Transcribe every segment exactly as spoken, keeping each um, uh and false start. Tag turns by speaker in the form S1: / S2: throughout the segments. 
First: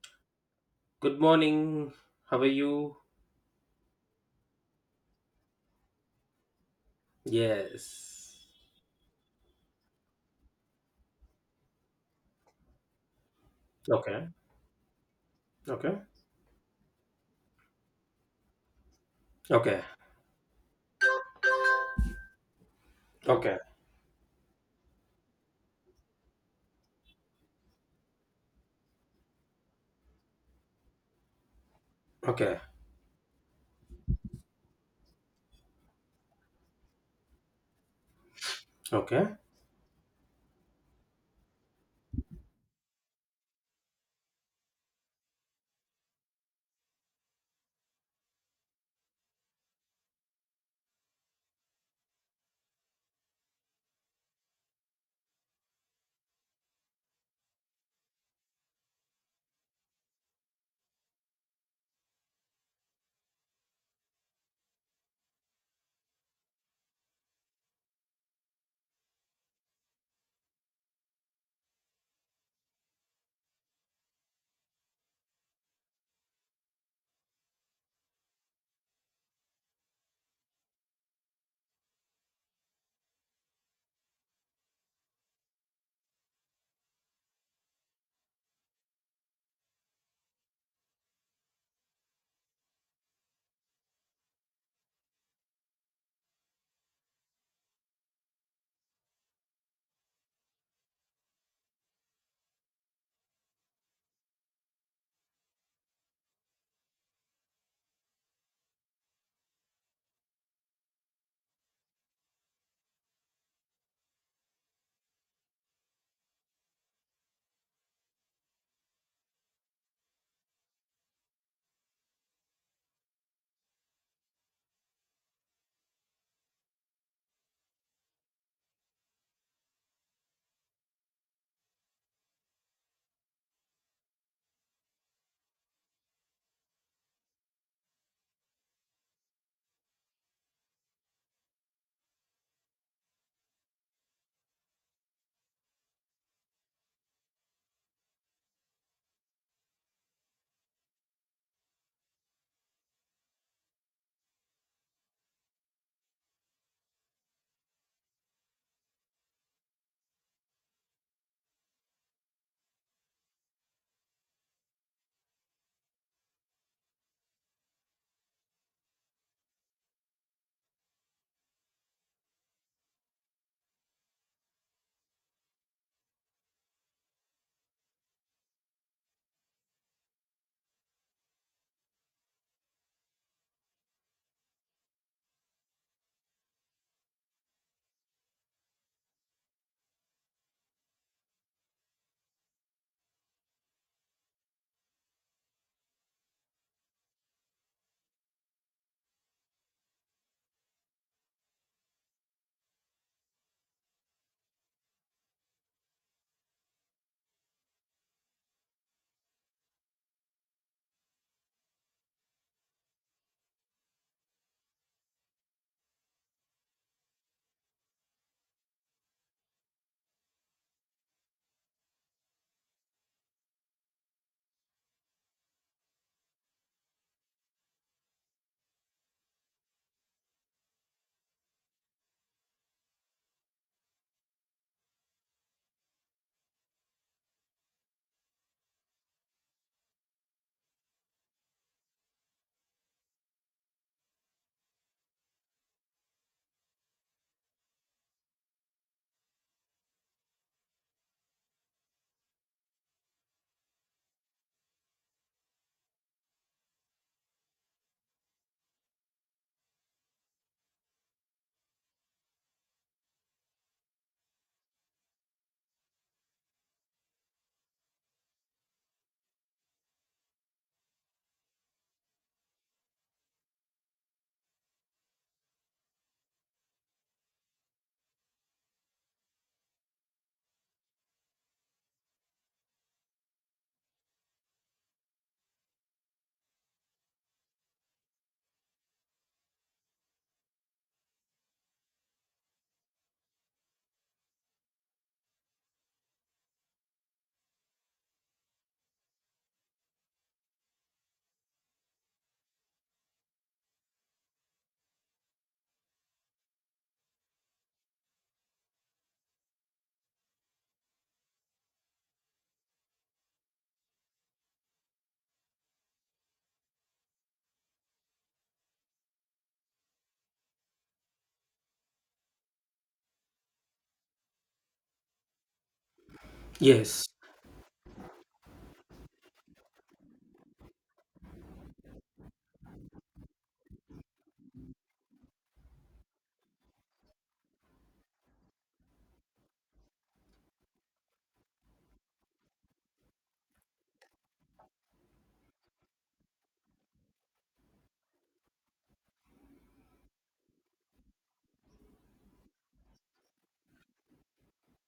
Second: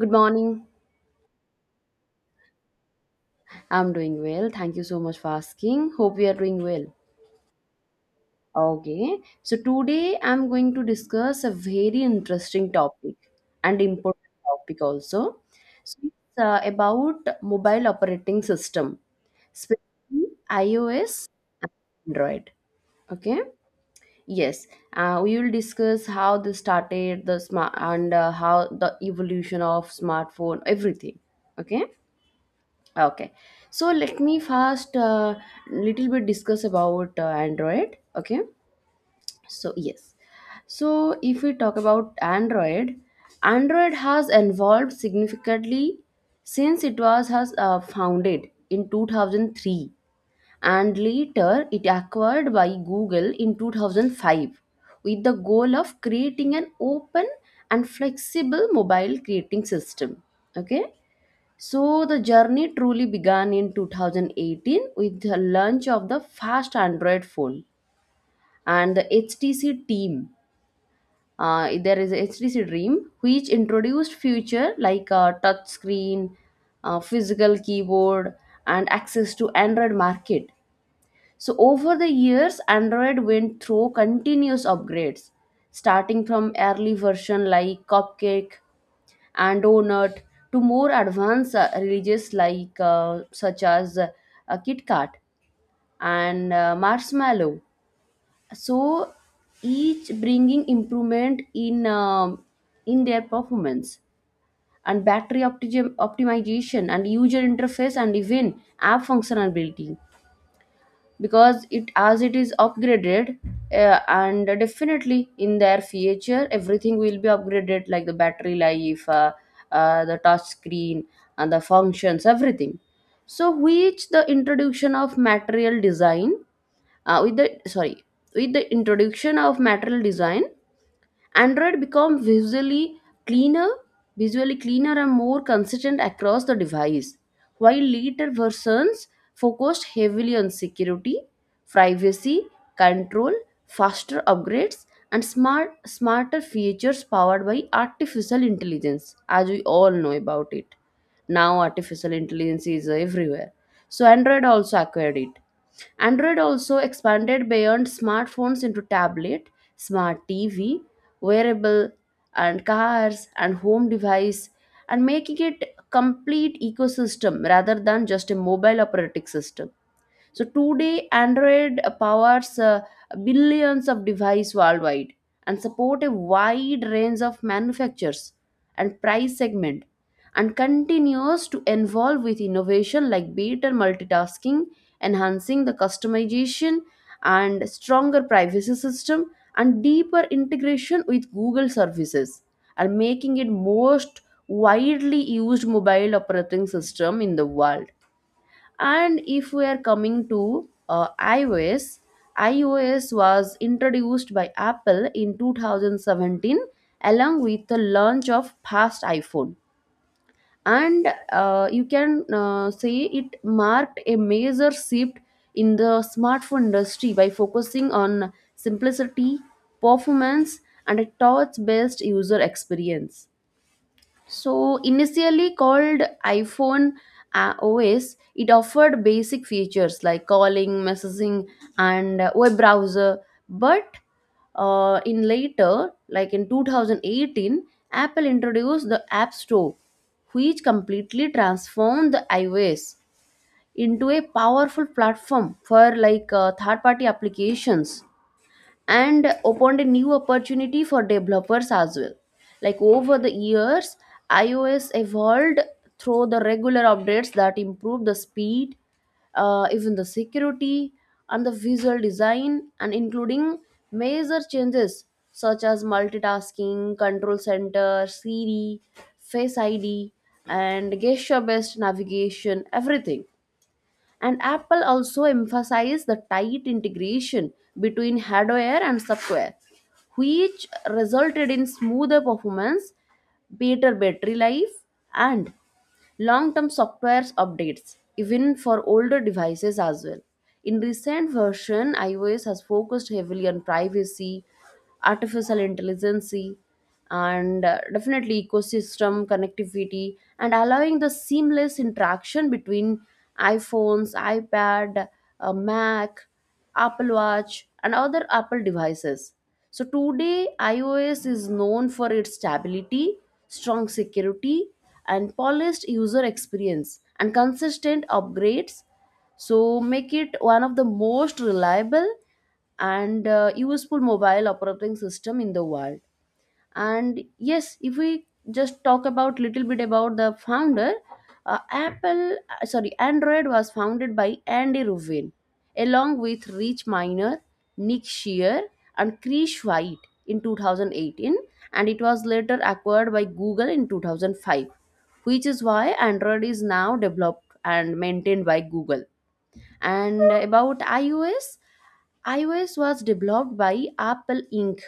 S1: Good morning.
S2: Good morning. How are you?
S1: I'm doing well. Thank you so much for asking. Hope you are doing well.
S2: Yes.
S1: Okay. So today I'm going to discuss a very interesting topic and important
S2: Okay.
S1: topic also.
S2: Okay.
S1: So it's uh, about mobile operating system,
S2: Okay.
S1: specifically iOS, Android. Okay.
S2: Okay.
S1: Yes. Uh, we will discuss how this started, the smart and uh, how the evolution of smartphone, everything. Okay.
S2: Okay.
S1: Okay, so let me first uh, little bit discuss about uh, Android. Okay,
S2: Okay.
S1: so yes, so if we talk about Android, Android has evolved significantly since it was has uh, founded in two thousand three and later it acquired by Google in two thousand five with the goal of creating an open and flexible mobile creating system. Okay, so the journey truly began in two thousand eighteen with the launch of the first Android phone and the H T C team. Uh, there is a H T C Dream, which introduced feature like a touch screen, uh, physical keyboard, and access to Android market. So over the years, Android went through continuous upgrades, starting from early version like Cupcake and donut to more advanced uh, religious like uh, such as uh, Kit Kat and uh, marshmallow. So each bringing improvement in um, in their performance and battery opti- optimization and user interface and even app functionality because it as it is upgraded uh, and definitely in their future everything will be upgraded like the battery life uh, uh, the touch screen and the functions everything. So which the introduction of material design uh, with the sorry with the introduction of material design, Android become visually cleaner, visually cleaner and more consistent across the device, while later versions focused heavily on security, privacy, control, faster upgrades, and smart smarter features powered by artificial intelligence, as we all know about it. Now artificial intelligence is everywhere. So Android also acquired it. Android also expanded beyond smartphones into tablet, smart T V, wearable and cars and home device and making it a complete ecosystem rather than just a mobile operating system. So today, Android powers uh, billions of devices worldwide and support a wide range of manufacturers and price segment and continues to evolve with innovation like better multitasking, enhancing the customization and stronger privacy system and deeper integration with Google services and making it most widely used mobile operating system in the world. And if we are coming to uh, iOS, iOS was introduced by Apple in two thousand seventeen along with the launch of past iPhone. And uh, you can uh, say it marked a major shift in the smartphone industry by focusing on simplicity, performance, and a touch based user experience. So, initially called iPhone uh, O S, it offered basic features like calling, messaging, and uh, web browser. But uh, in later, like in two thousand eighteen, Apple introduced the App Store, which completely transformed the iOS into a powerful platform for like uh, third party applications and opened a new opportunity for developers as well. Like over the years, iOS evolved through the regular updates that improve the speed, uh, even the security and the visual design, and including major changes such as multitasking, control center, Siri, Face I D, and gesture based navigation, everything. And Apple also emphasized the tight integration between hardware and software, which resulted in smoother performance, better battery life, and long term software updates even for older devices as well. In recent version, iOS has focused heavily on privacy, artificial intelligence, and uh, definitely ecosystem connectivity and allowing the seamless interaction between iPhones, iPad, uh, Mac, Apple Watch, and other Apple devices. So today, iOS is known for its stability, strong security, and polished user experience and consistent upgrades. So make it one of the most reliable and uh, useful mobile operating system in the world.
S2: Yes.
S1: And yes, if we just talk about little bit about the founder, uh, apple uh, sorry Android was founded by Andy Rubin along with Rich Miner, Nick Shear, and Chris White in two thousand eighteen and it was later acquired by Google in two thousand five, which is why Android is now developed and maintained by Google. And about iOS, iOS was developed by Apple Inc.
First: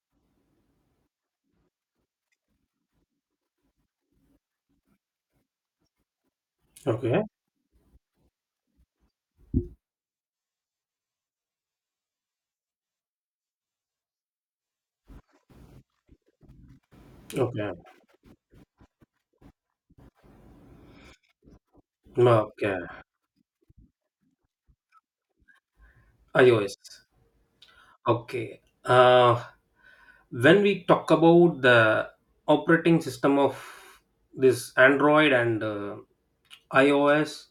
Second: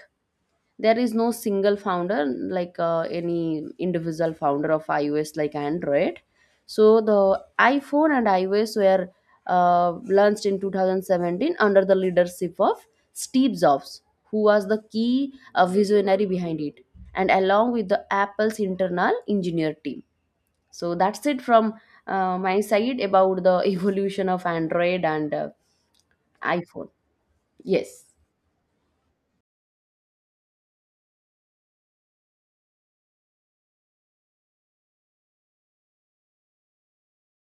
S1: There is no single founder like uh, any individual founder of iOS like Android. So the
S2: Okay.
S1: iPhone and iOS were uh, launched in two thousand seventeen under the leadership of Steve Jobs, who was the key uh, visionary behind it and along
S2: Okay.
S1: with the Apple's internal engineer team. So that's it from uh, my
S2: Okay.
S1: side about the evolution of Android and uh,
S2: iOS.
S1: iPhone. Yes.
S2: Okay. Uh, when we talk about the operating system of this Android and uh, iOS,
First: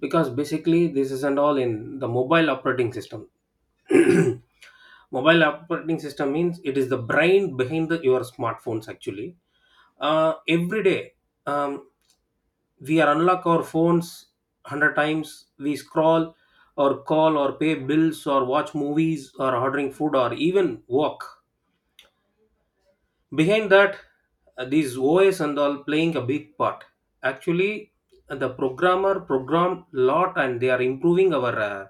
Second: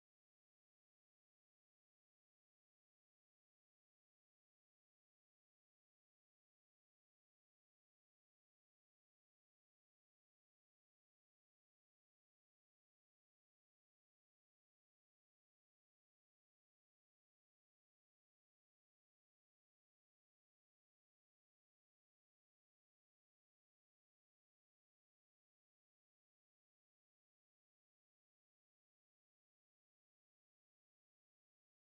S2: because basically this is and all in the mobile operating system. Mobile operating system means it is the brain behind the, your smartphones actually. uh, every day, um, we are unlock our phones one hundred times. We scroll or call or pay bills or watch movies or ordering food or even walk behind that, uh, these os and all playing a big part actually. uh, the programmer program lot and they are improving our uh,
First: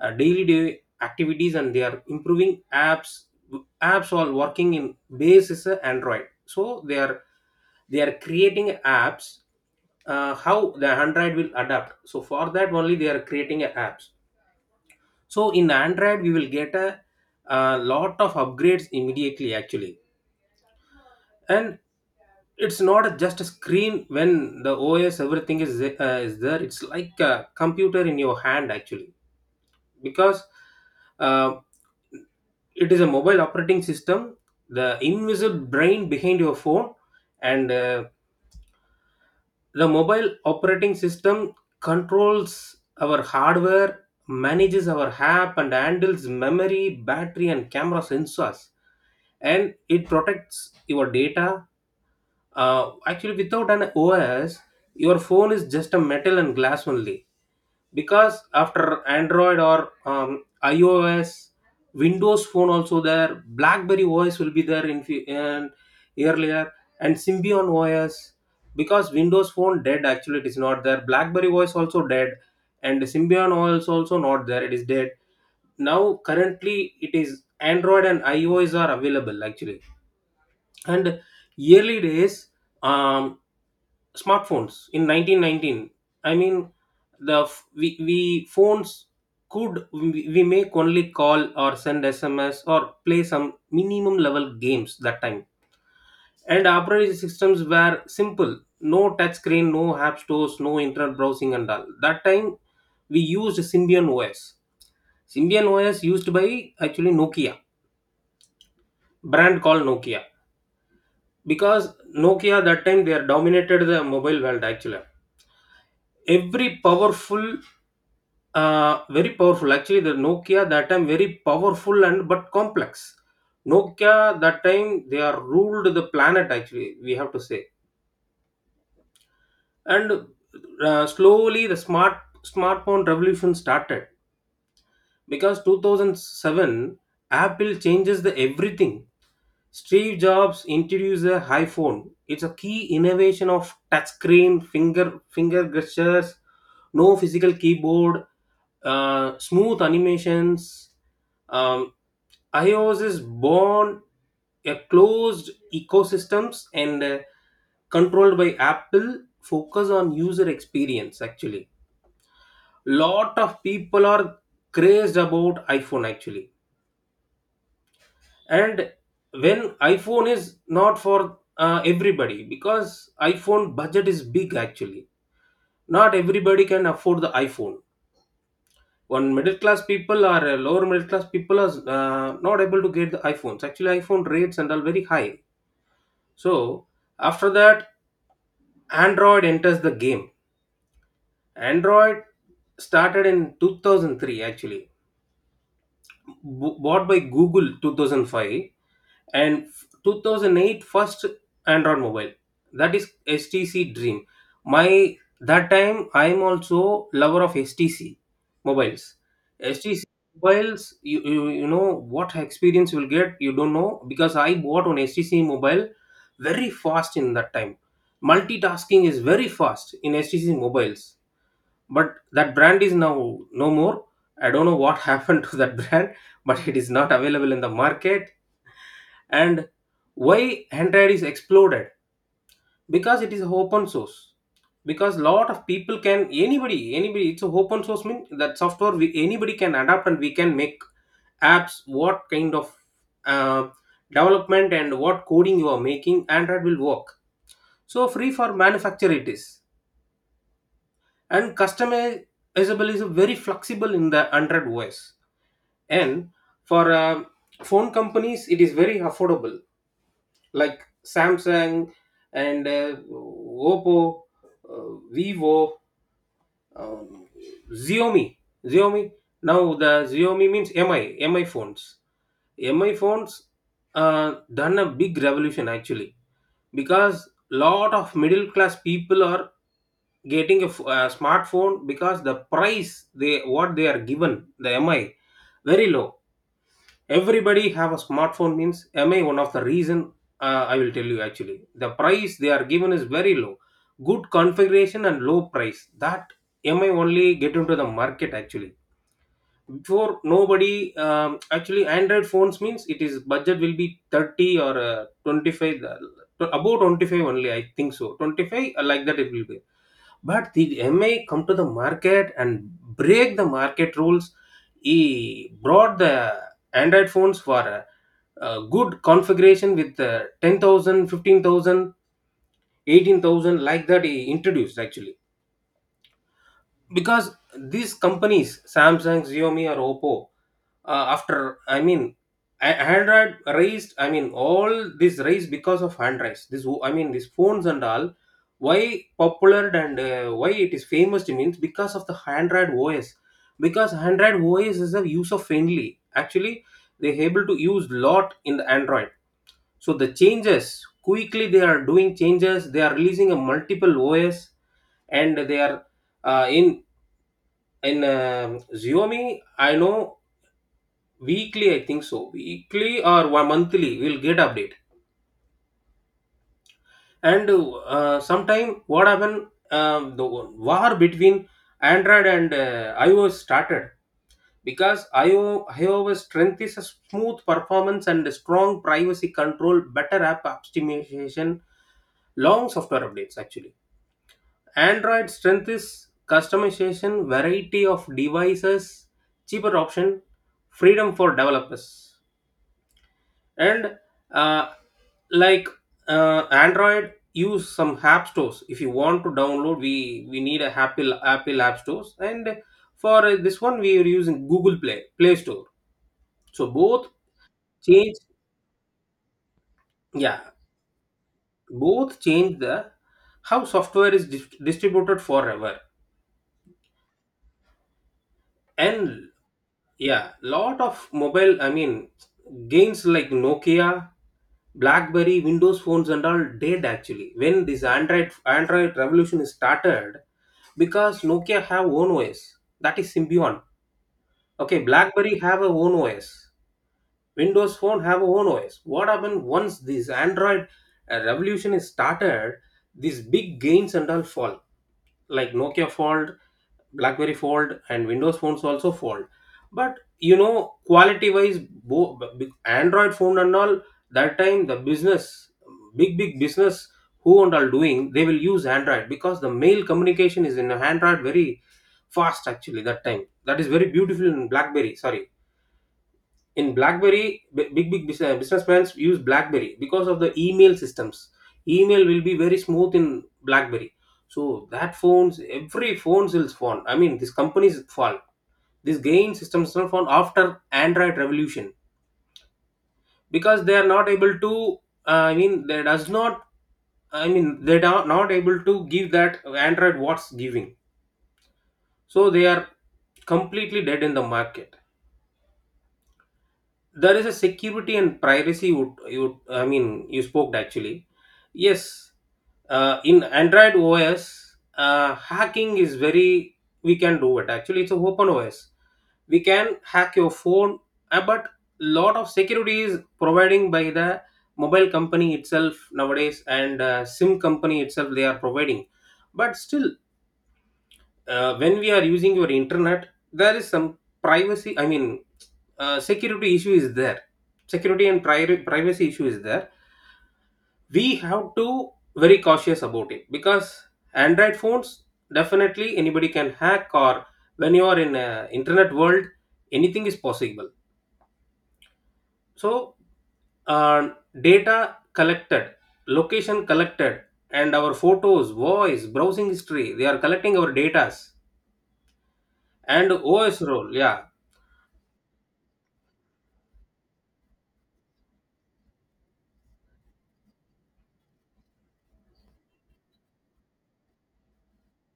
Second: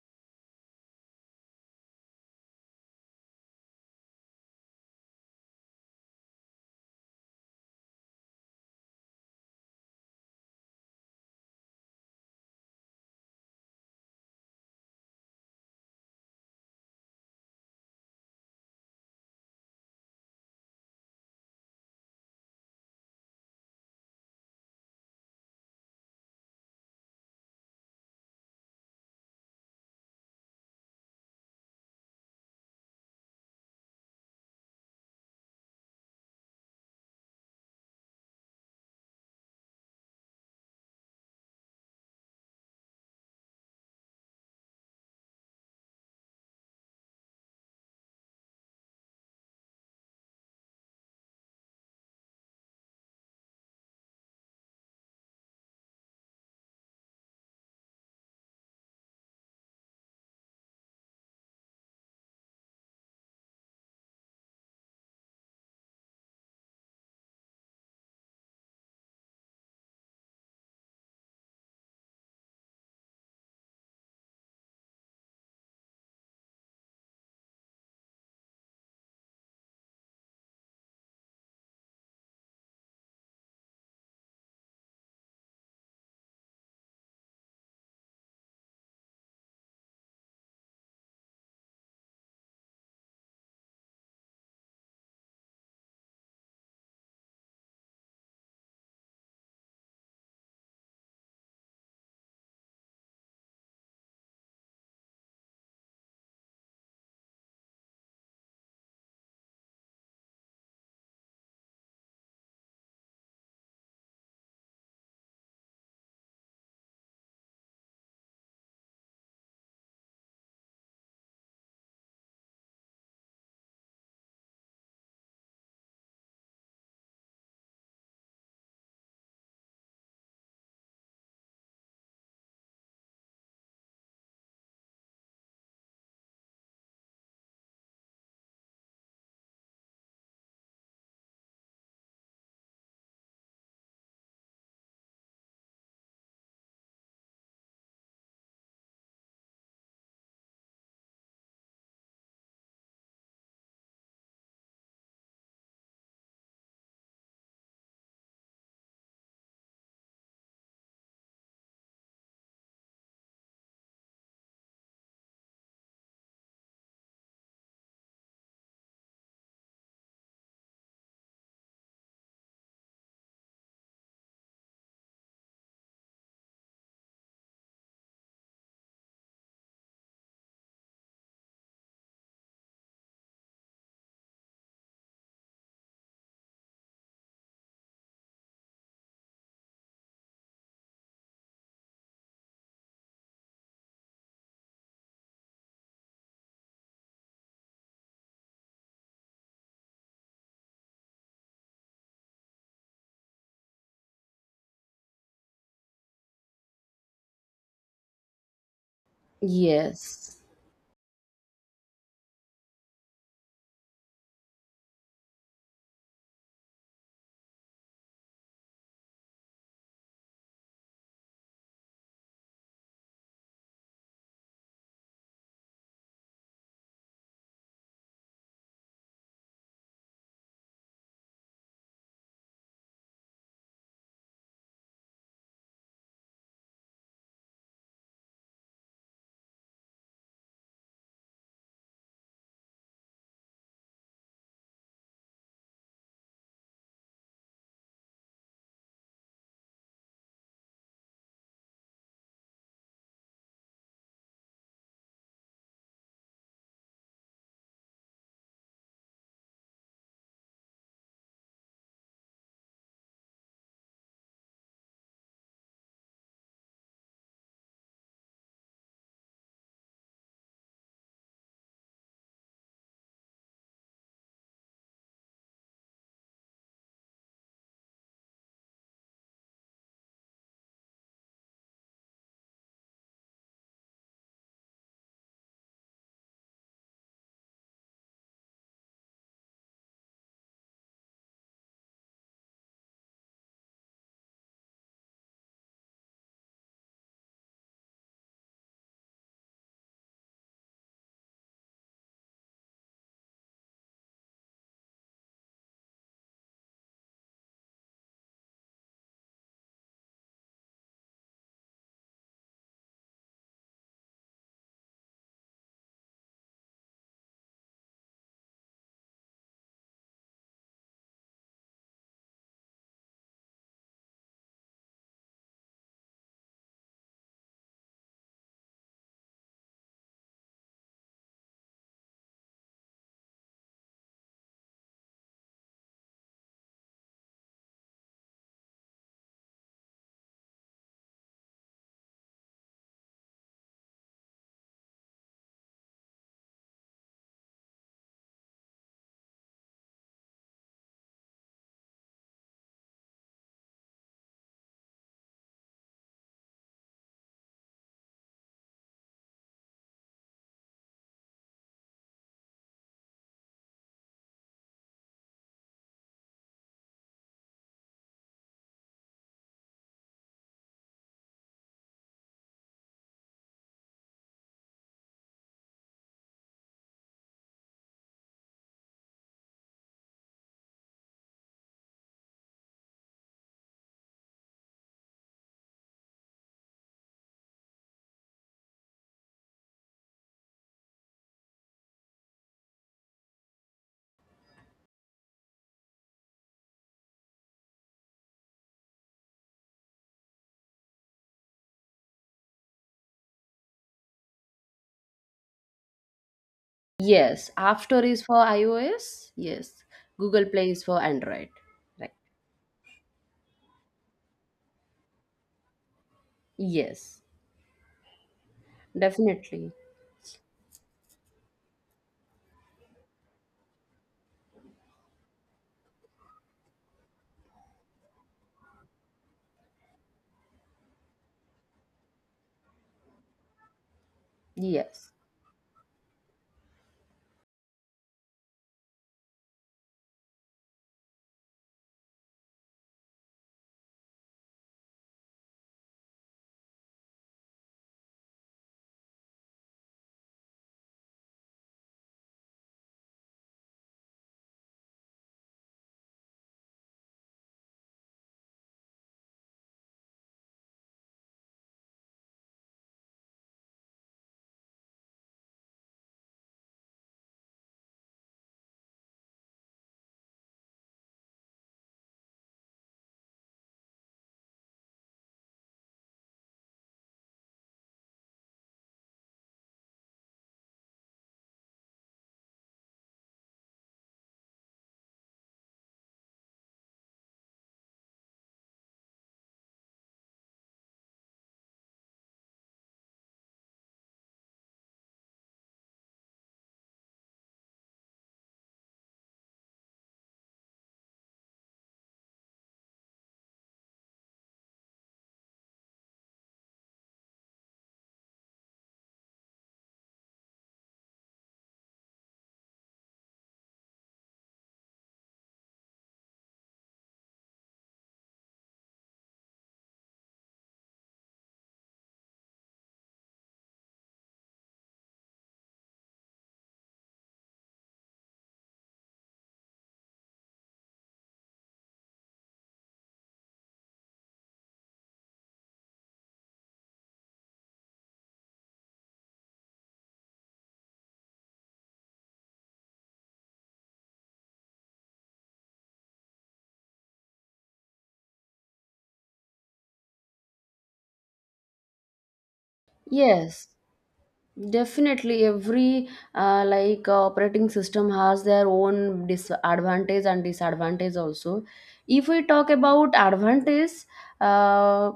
S2: uh, daily day activities and they are improving apps apps all working in base is a android. So they are they are creating apps. uh, how the android will adapt, so for that only they are creating a apps. So in android we will get a, a lot of upgrades immediately actually. And it's not just a screen. When the os everything is the- uh, is there, it's like a computer in your hand actually. Because uh, it is a mobile operating system, the invisible brain behind your phone. And uh, the mobile operating system controls our hardware, manages our app, and handles memory, battery, and camera sensors, and it protects your data. uh, actually without an os your phone is just a metal and glass only. Because after android or um, ios, windows phone also there, blackberry os will be there in, fu- and earlier, and symbian os. Because windows phone dead actually, it is not there, blackberry os also dead, and symbian os also not there, it is dead. Now currently it is android and ios are available actually. And early days, um, smartphones in nineteen nineteen, I mean the f- we, we phones could, we, we make only call or send sms or play some minimum level games that time. And operating systems were simple, no touch screen, no app stores, no internet browsing and all. That time we used symbian os. Symbian os used by actually nokia, brand called nokia. Because nokia that time they are dominated the mobile world actually. Every powerful, uh, very powerful actually the nokia that time, very powerful, and but complex. Nokia that time they are ruled the planet actually, we have to say. And uh, slowly the smart smartphone revolution started. Because two thousand seven Apple changes the everything. Steve Jobs introduced the iPhone. It's a key innovation of touchscreen, finger finger gestures, no physical keyboard, uh, smooth animations. Um, iOS is born, a closed ecosystems and uh, controlled by Apple. Focus on user experience. Actually, lot of people are crazed about iPhone actually. And when iphone is not for uh, everybody, because iphone budget is big actually, not everybody can afford the iphone. One middle class people or uh, lower middle class people are uh, not able to get the iphones actually, iphone rates and all very high. So after that android enters the game. Android started in two thousand three actually, b- bought by google two thousand five, and two thousand eight first android mobile, that is stc dream. My that time I'm also lover of stc mobiles. STC
S1: Yes.
S2: mobiles, you, you you know what experience you'll get, you don't know, because I bought on stc mobile. Very fast in that time, multitasking is very fast in stc mobiles. But that brand is now no more. I don't know what happened to that brand, but it is not available in the market. And why android is exploded, because it is open source. Because lot of people can, anybody anybody it's a open source mean that software, we, anybody can adapt and we can make apps. What kind of uh, development and what coding you are making, android will work. So free for manufacture it is, and customizable is very flexible in the android os. And for uh, phone companies it is very affordable, like Samsung and uh, Oppo, uh, Vivo, um, Xiaomi. Xiaomi. Now the Xiaomi means M I, M I phones. M I phones uh, done a big revolution actually, because lot of middle class people are getting a, f- a smartphone, because the price they what they are given the M I very low. Everybody have a smartphone means am I one of the reason. uh, I will tell you actually. The price they are given is very low, good configuration and low price, that am I only get into the market actually. Before nobody, um, actually android phones means it is budget will be thirty or uh, twenty-five, uh, about twenty-five only, I think so twenty-five, uh, like that it will be. But the M I come to the market and break the market rules. He brought the Android phones for a, a good configuration with the ten thousand, fifteen thousand, eighteen thousand, like that he introduced actually. Because these companies samsung xiaomi or oppo uh, after I mean a- android raised, I mean all this raised because of hand raised this wo- I mean these phones and all. Why popular and uh, why it is famous means because of the android os. Because android os is a user friendly actually, they able to use lot in the android. So the changes quickly they are doing changes, they are releasing a multiple os. And they are uh, in in um, Xiaomi, I know weekly, I think so, weekly or one monthly, we'll get update. And uh, sometime what happened, um, the war between Android and uh, iOS started. Because iOS iOS strength is a smooth performance and a strong privacy control, better app optimization, long software updates actually. Android strength is customization, variety of devices, cheaper option, freedom for developers. And uh, like uh, Android, use some app stores. If you want to download, we we need a Apple Apple app stores. And for uh, this one, we are using Google Play Play Store. So both
S1: Yes, App Store
S2: change,
S1: is for iOS. Yes, Google
S2: yeah,
S1: Play is for Android. Right.
S2: both change the how software is dis- distributed forever.
S1: Yes,
S2: And
S1: definitely.
S2: yeah, lot of mobile, I mean games like nokia, blackberry, windows phones and all did actually when this android android revolution is started. Because nokia have own os, that is symbian. Okay,
S1: Yes.
S2: blackberry have a own os, windows phone have a own os. What happened once this android uh, revolution is started, these big gains and all fall, like nokia fall, blackberry fold and windows phones also fold. But you know quality wise, bo- b- android phone and all that time, the business, big big business who and all doing, they will use android because the mail communication is in android very fast actually. That time that is very beautiful in blackberry, sorry, in blackberry, b- big big business, businessmen use blackberry because of the email systems. Email will be very smooth in blackberry. So that phones every phones will spawn, I mean this company's fall, this gain systems are formed after android revolution. Because they are not able to uh, I mean they does not, I mean they are not able to give that android what's giving, so they are completely dead in the market. There is a security and privacy would you would- I mean you spoke actually. Yes, uh, in android os uh, hacking is very, we can do it actually, it's a open os. We can hack your phone, uh, but lot of security is providing by the mobile company itself nowadays and uh, sim company itself they are providing. But still uh, when we are using your internet there is some privacy, I mean uh, security issue is there. Security and pri- privacy issue is there. We have to very cautious about it, because android phones definitely anybody can hack, or when you are in a internet world anything is possible. So uh, data collected, location collected, and our photos, voice, browsing history, they are collecting our datas and os
S1: Yes.
S2: role. Yeah.
S1: Definitely, every uh, like uh, operating system has their own disadvantage and disadvantage also. If we talk about advantage, uh,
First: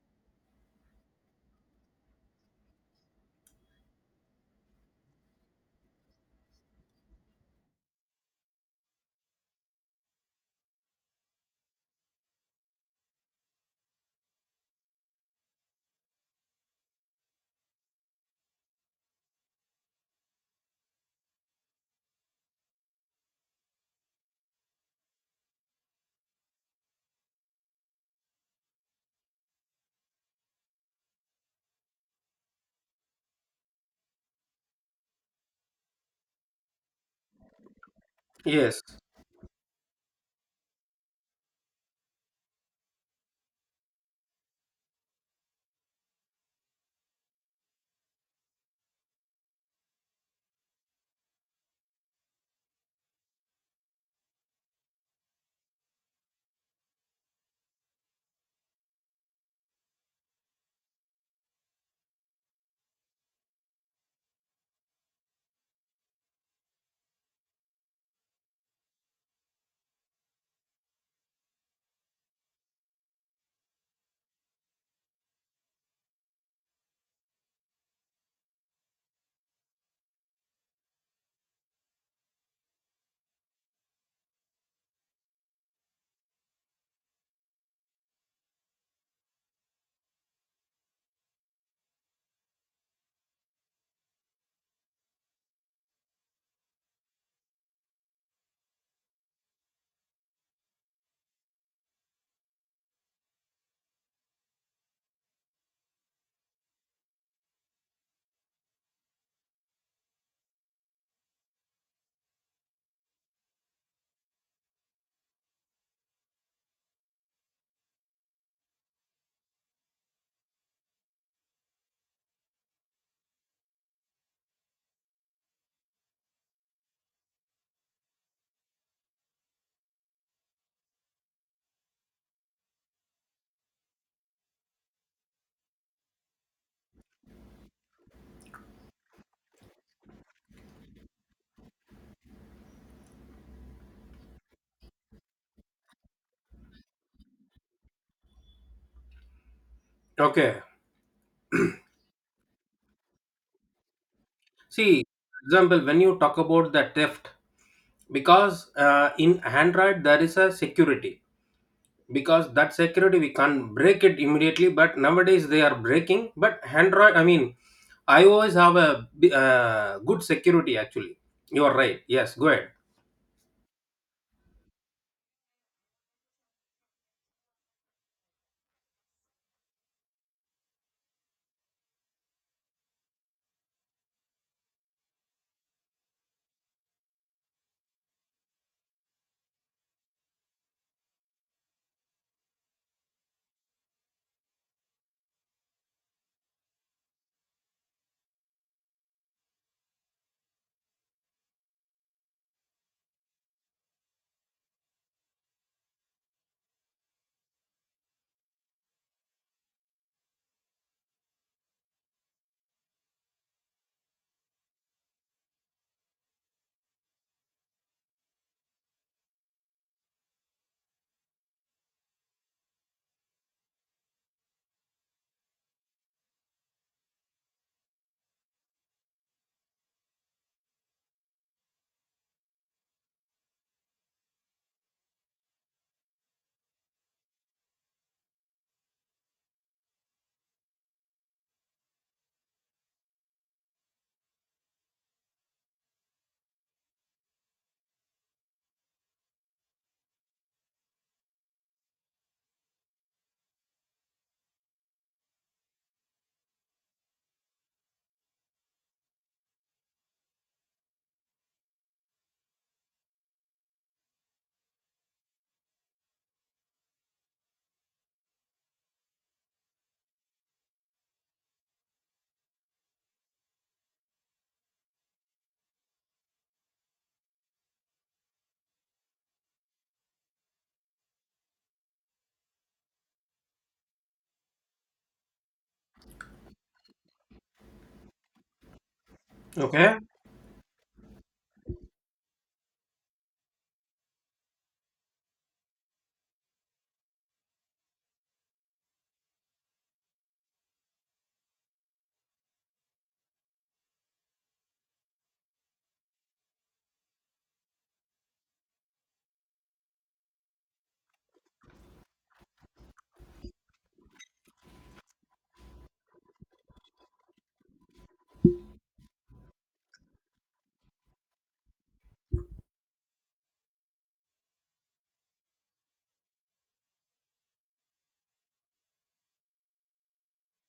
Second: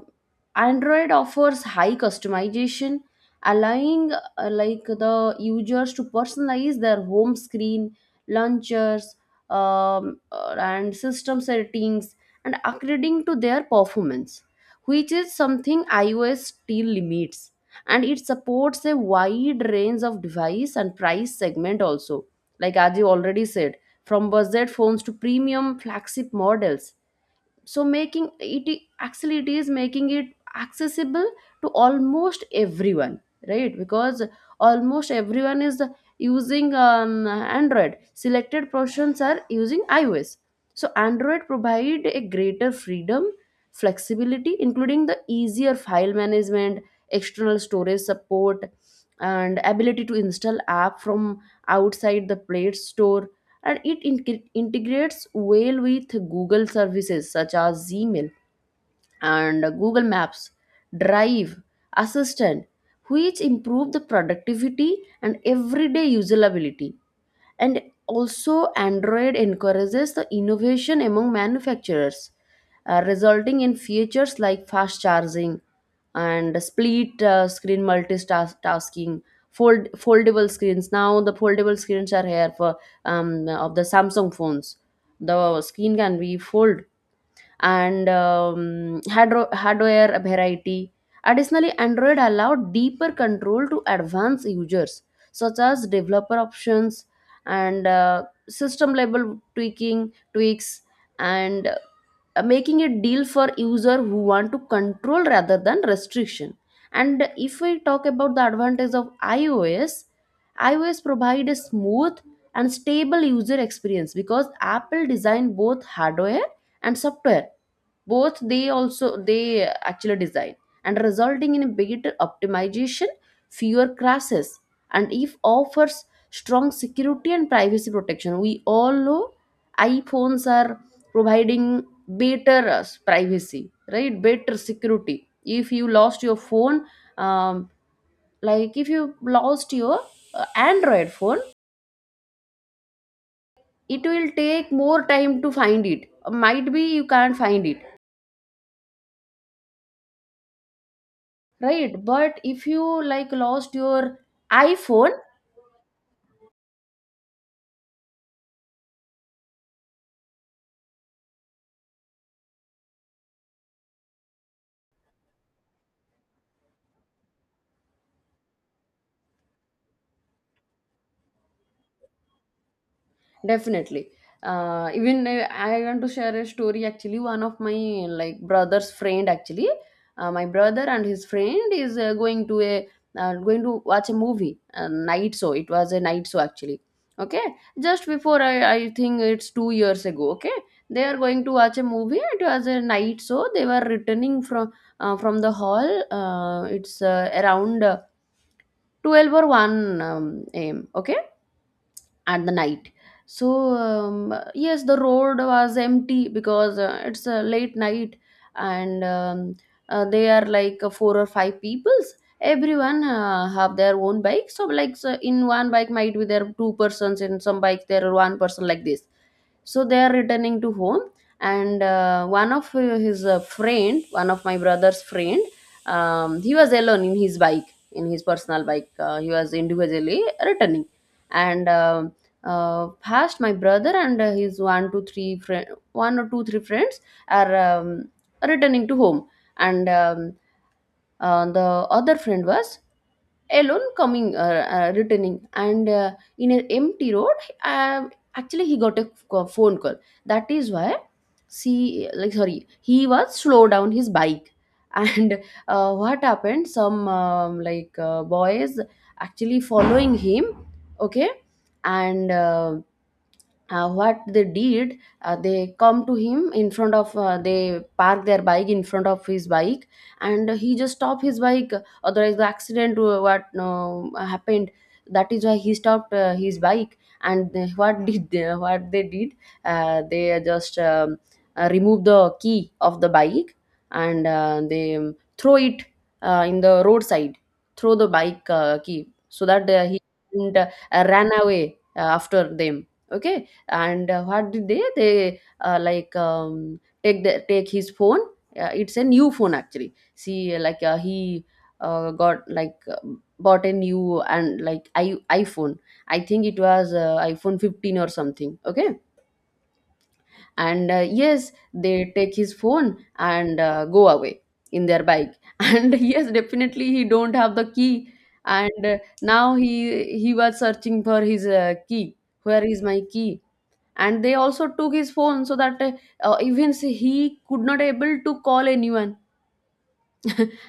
S1: Android offers high customization, allowing uh, like the users to personalize their home screen, launchers, um, uh, and system settings, and according to their performance, which is something iOS still limits and it supports a wide range of device and price segment also, like as you already said, from budget phones to premium flagship models. So making it i- actually it is making it accessible to almost everyone, right, because almost everyone is using um, Android, selected
S2: Yes.
S1: portions are using iOS. So Android provide a greater freedom, flexibility including the easier file management, external storage support, and ability to install app from outside the play store. And it in- integrates well with Google services such as Gmail and Google Maps, Drive, Assistant, which improve the productivity and everyday usability. And also Android encourages the innovation among manufacturers, uh, resulting in features like fast charging and split uh, screen multitasking, fold foldable screens. Now the foldable screens are here for um, of the Samsung phones, the screen can be fold and um, hardro- hardware variety. Additionally, Android allowed deeper control to advanced users, such as developer options and uh, system level tweaking tweaks, and uh, making it deal for user who want to control rather than restriction. And if we talk about the advantage of iOS, iOS provide a smooth and stable user experience because Apple designed both hardware and software, both they also they actually design and resulting in a better optimization, fewer crashes and if offers strong security and privacy protection. We all know iPhones are providing better uh, privacy, right, better security. If you lost your phone, um, like if you lost your uh, Android phone, it will take more time to find it, might be you can't find it,
S2: Okay.
S1: right, but if you like lost your
S2: See
S1: iPhone,
S2: example, when you talk about the theft, because uh, in android there is a security. Because that security we can't break it immediately, but nowadays they are breaking, but android I mean ios have a bi- uh, good security actually. You are right, yes, go ahead.
S1: definitely. Uh, even uh, I want to share a story, actually. One of my like brother's friend actually, uh, my brother and his friend is uh, going to a uh, going to watch a movie, a night show. It was a night show actually. Okay. Just before, i i think it's two years ago, okay. They are going to watch a movie, it was a night show. They were returning from uh, from the hall. Uh, it's uh, around uh, twelve or one um, am, okay, at the night. So um, yes, the road was empty because uh, it's a late night. And um, uh, they are like uh, four or five peoples, everyone uh, have their own bike. So like, so in one bike might be there are two persons, in some bike there are one person, like this. So they are returning to home. And uh, one of uh, his uh, friend, one of my brother's friend, um, he was alone in his bike, in his personal bike, uh, he was individually returning. And um uh, past my brother and uh, his one two three friend, one or two three friends are um, returning to home. And um, uh, the other friend was alone coming uh, uh, returning and uh, in an empty road, uh, actually he got a c- phone call. That is why, see like sorry he was slow down his bike and uh, what happened, some um, like uh, boys actually following him, okay. And uh, uh, what they did, uh, they come to him in front of uh, they park their bike in front of his bike and he just stopped his bike otherwise the accident uh, what uh, happened. That is why he stopped uh, his bike and they- what did they, what they did, uh, they just um, uh, remove the key of the bike and uh, they um, throw it uh, in the roadside, throw the bike uh, key so that uh,
S2: Okay.
S1: he didn't, uh, ran away uh, after them, okay. And uh, what did they they uh, like um, take the take his phone. Uh, it's a new phone actually, see like, uh, he uh, got like uh, bought a new and like I, iPhone, I think it was uh, iPhone fifteen or something, okay. And uh, yes, they take his phone and uh, go away in their bike and yes, definitely he don't have the key. And uh, now he he was searching for his uh, key. Where is my key? And they also took his phone, so that uh, uh, even he could not able to call anyone.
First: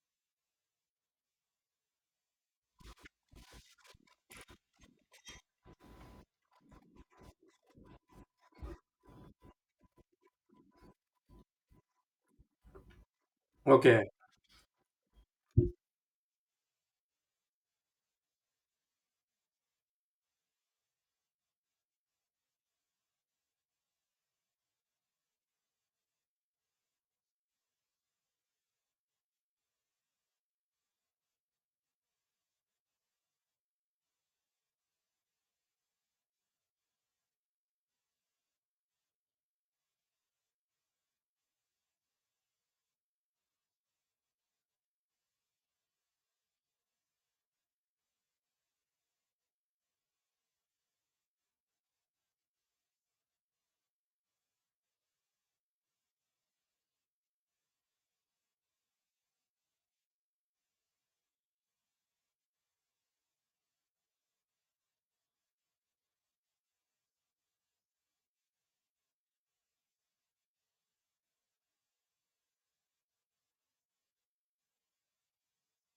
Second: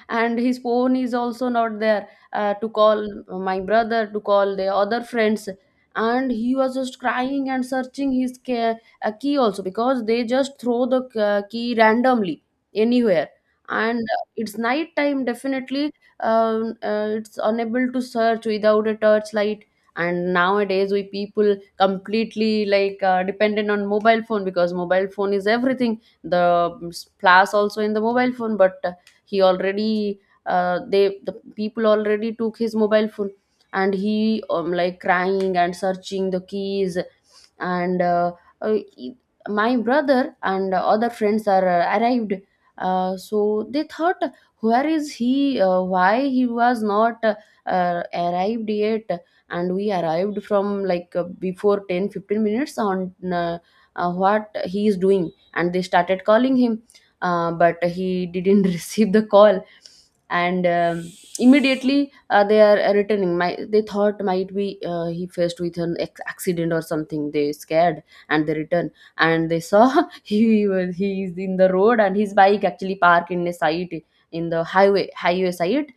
S1: And his phone is also not there uh, to call my brother, to call the other friends. And he was just crying and searching his ca- uh, key also, because they just throw the uh, key randomly anywhere.
S2: Okay.
S1: And it's night time, definitely. Um, uh, it's unable to search without a torchlight. And nowadays we people completely like uh, dependent on mobile phone, because mobile phone is everything. The um, s- flash also in the mobile phone, but uh, he already uh, they the people already took his mobile phone. And he um, like crying and searching the keys. And uh, uh, he- my brother and other friends are uh, arrived. Uh, so they thought, where is he? Uh, why he was not uh, uh, arrived yet? And we arrived from like uh, before ten fifteen minutes on. Uh, uh, what he is doing, and they started calling him, uh, but he didn't receive the call. And um, immediately uh, they are returning. My They thought, might be uh, he faced with an ex- accident or something. They scared, and they return. And they saw he was he is in the road and his bike actually parked in a site, in the highway highway site.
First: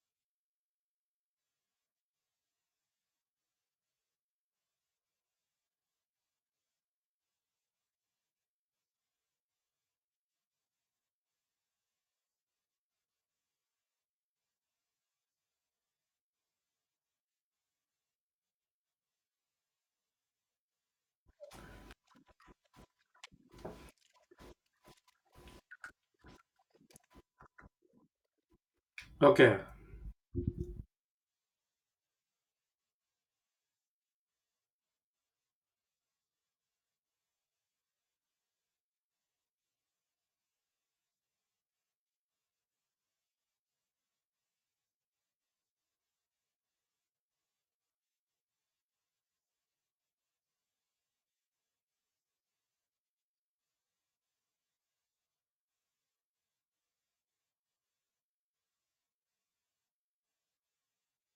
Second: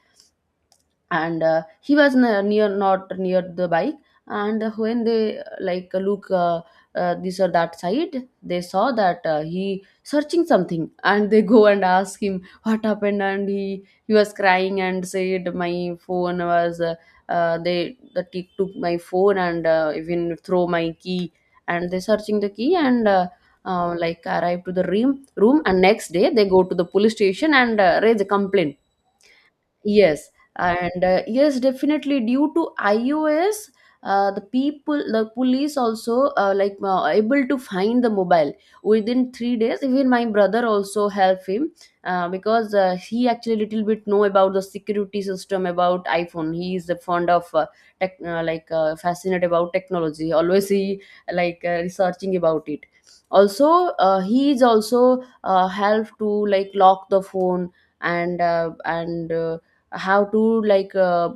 S1: And uh, he was ne- near, not near the bike. And when they uh, like look uh, uh, this or that side, they saw that uh, he searching something, and they go and ask him what happened. And he he was crying and said, my phone was uh, uh, they the thief took my phone and uh, even throw my key. And they searching the key, and uh, uh, like arrive to the room room. And next day they go to the police station and uh, raise a complaint.
S2: Okay.
S1: Yes. And uh, yes, definitely, due to iOS, uh, the people, the police also uh, like uh, able to find the mobile within three days. Even my brother also help him, uh, because uh, he actually little bit know about the security system about iPhone. He is a fond of uh, tech, uh, like uh, fascinated about technology. Always he like uh, researching about it. Also, uh, he is also uh, help to like lock the phone, and uh, and. Uh, how to like uh,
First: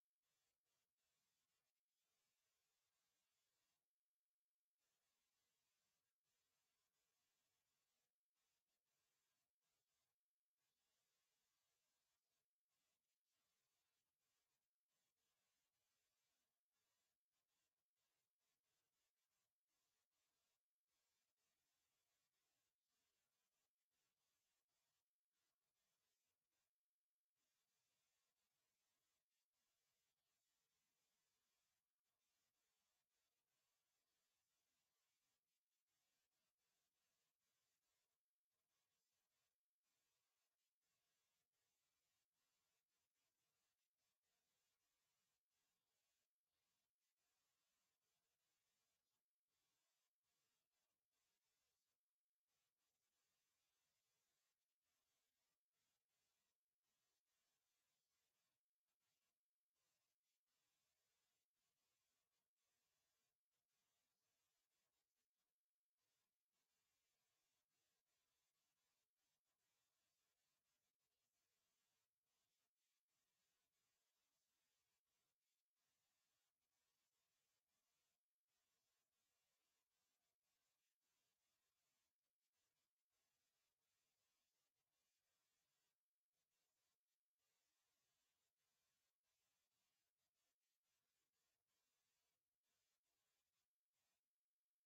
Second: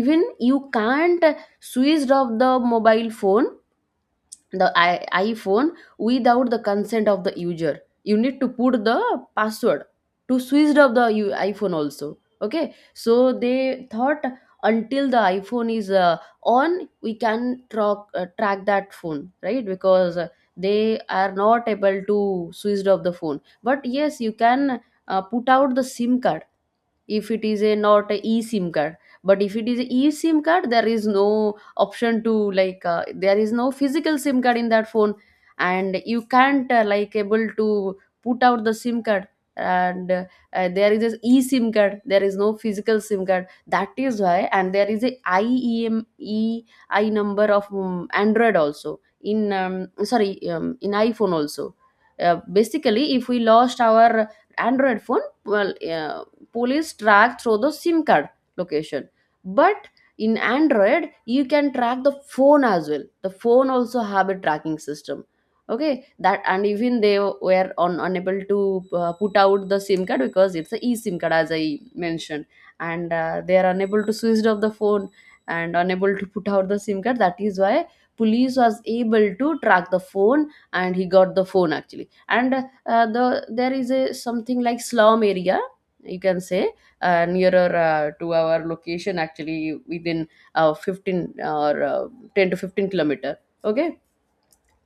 S1: even you can't switch off the mobile phone, the I- iPhone, without the consent of the user. You need to put the password to switch off the u- iPhone also. Okay, so they thought, until the iPhone is uh, on, we can track uh, track that phone, right? Because uh, they are not able to switch off the phone. But yes, you can uh, put out the SIM card, if it is a not a eSIM card. But if it is a eSIM card, there is no option to, like uh, there is no physical SIM card in that phone, and you can't uh, like able to put out the SIM card. And uh, uh, there is a eSIM card. There is no physical SIM card. That is why. And there is a I E M E I number of um, Android also, in um, sorry, um, in iPhone also. Uh, basically, if we lost our Android phone, well, yeah, police track through the SIM card location. But in Android you can track the phone as well. The phone also have a tracking system. Okay, that. And even they were on, unable to uh, put out the SIM card, because it's a e sim card, as I mentioned. And uh, they are unable to switch off the phone, and unable to put out the SIM card. That is why police was able to track the phone, and he got the phone actually. And uh, the there is a something like slum area, you can say, uh, nearer uh, to our location, actually within uh, fifteen or uh, ten to fifteen kilometer. Okay,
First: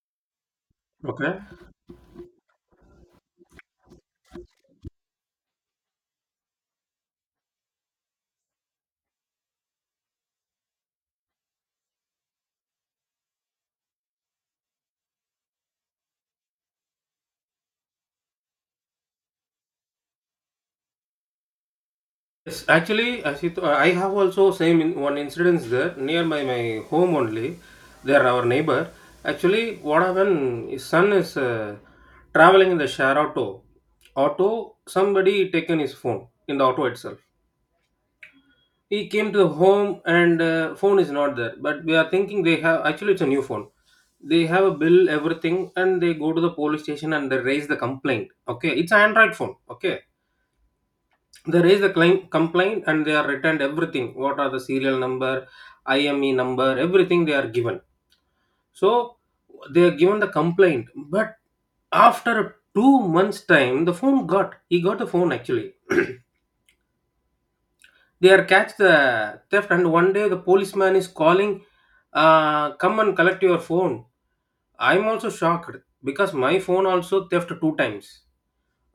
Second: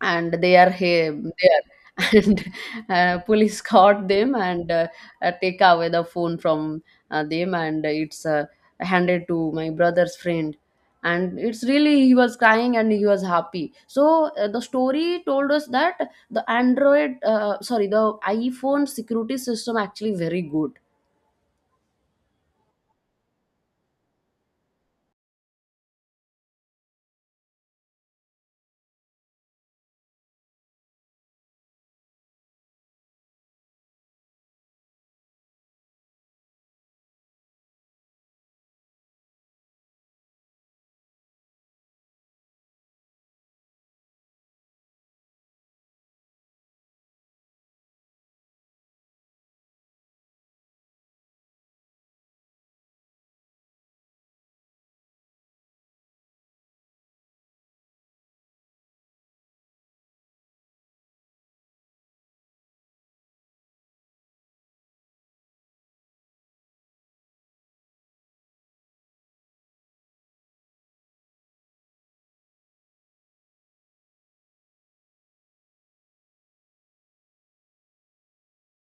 S1: and they are here
S2: Okay.
S1: there. And uh, police caught them, and uh, uh, take away the phone from uh, them, and it's uh, handed to my brother's friend. And it's really, he was crying and he was happy. So uh, the story told us that the Android, uh, sorry, the iPhone security system actually very good,
S2: Yes, actually, as I have also same in, one incidents there near my my home only. They are our neighbor. Actually, what happened? His son is uh, traveling in the share auto. Auto. Somebody taken his phone in the auto itself. He came to the home and uh, phone is not there. But we are thinking they have actually it's a new phone. They have a bill everything and they go to the police station and they raise the complaint. Okay, it's an Android phone. Okay, they raise the claim, complaint and they are returned everything, what are the serial number, ime number, everything they are given. So they are given the complaint. But after two months time, the phone got he got the phone actually. They are catch the theft, and one day the policeman is calling, uh, come and collect your phone. I'm also shocked because my phone also theft two times.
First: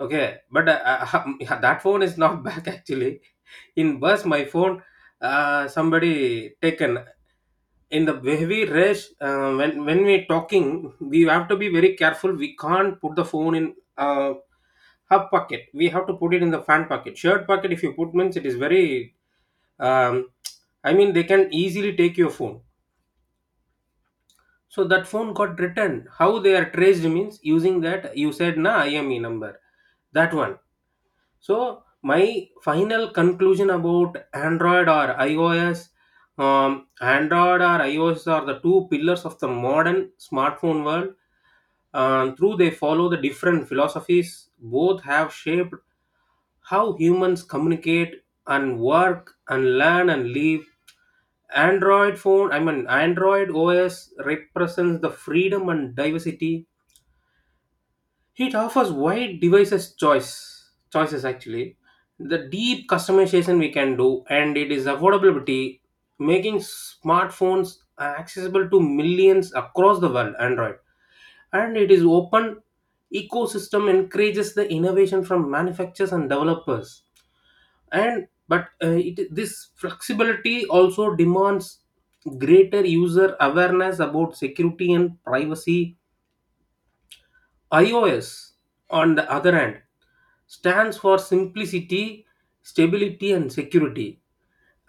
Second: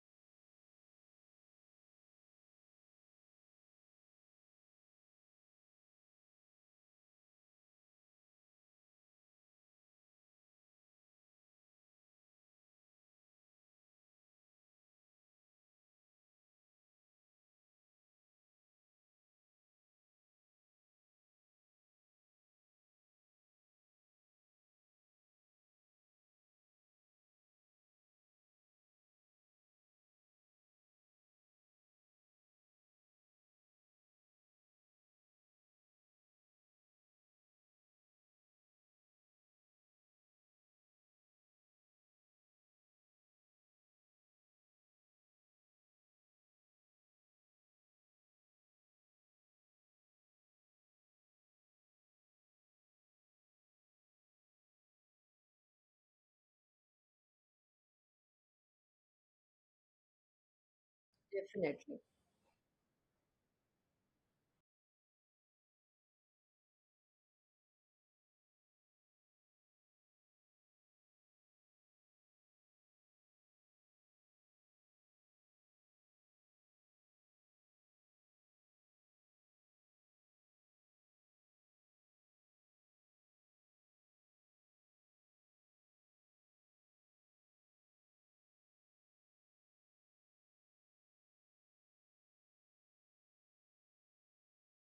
S2: Okay, but uh, that phone is not back actually. In bus, my phone, uh, somebody taken in the heavy rush. Uh, when when we talking, we have to be very careful. We can't put the phone in uh, hub pocket. We have to put it in the fan pocket, shirt pocket. If you put means it is very. Um, I mean, they can easily take your phone. So that phone got returned. How they are traced means using that, you said na I M E number. That one. So my final conclusion about Android or iOS, um, Android or iOS are the two pillars of the modern smartphone world. And through they follow the different philosophies. Both have shaped how humans communicate and work and learn and live. Android phone, I mean Android O S, represents the freedom and diversity, it offers wide devices choice choices actually.
S1: definitely.
S2: The deep customization we can do, and it is affordability, making smartphones accessible to millions across the world. Android and it is open ecosystem encourages the innovation from manufacturers and developers. And but uh, it, this flexibility also demands greater user awareness about security and privacy. iOS, on the other hand, stands for simplicity, stability, and security.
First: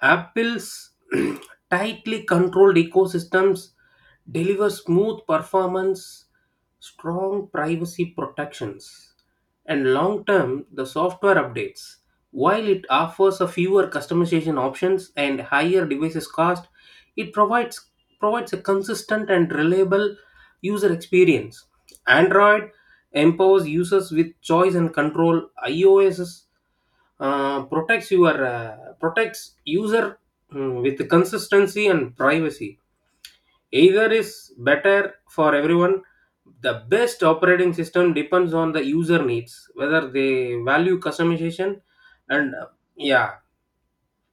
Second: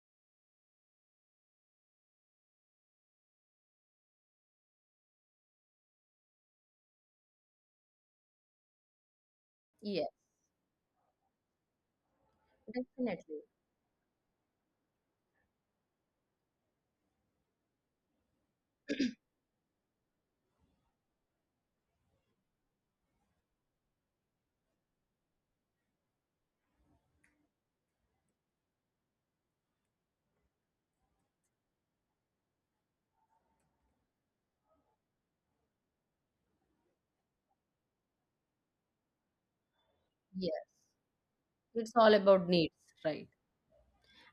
S2: Apple's tightly controlled ecosystems deliver smooth performance, strong privacy protections, and
S1: Yes,
S2: long term the software updates. While it offers
S1: definitely.
S2: a fewer customization options and higher devices cost, it provides provides a consistent and reliable user experience. Android empowers users with choice and control. iOS uh, protects your uh, protects user mm, with consistency and privacy. Either is better for everyone, the best operating system depends on the user needs, whether they
S1: Yes.
S2: value customization
S1: It's all about
S2: and uh,
S1: needs, right?
S2: yeah.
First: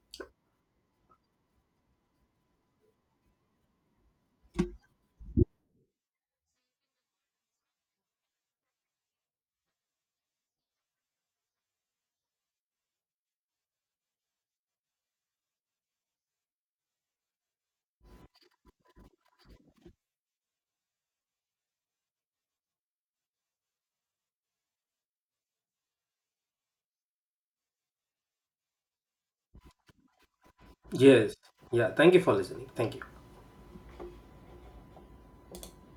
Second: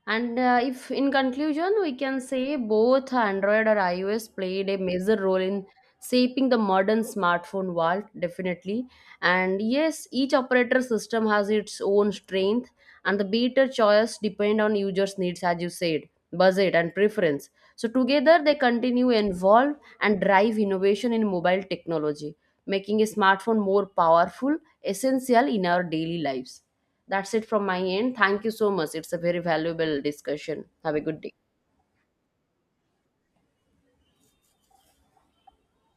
S1: And uh, if in conclusion, we can say both Android or iOS played a major role in shaping the modern smartphone world, definitely. And yes, each operator system has its own strength, and the better choice depend on users' needs, as you said, budget and preference. So together, they continue evolve and drive innovation in mobile technology, making a smartphone more powerful, essential in our daily lives. That's it from my end. Thank you so much. It's a very valuable discussion. Have a good day.
S2: Yes. Yeah, thank you for listening. Thank you.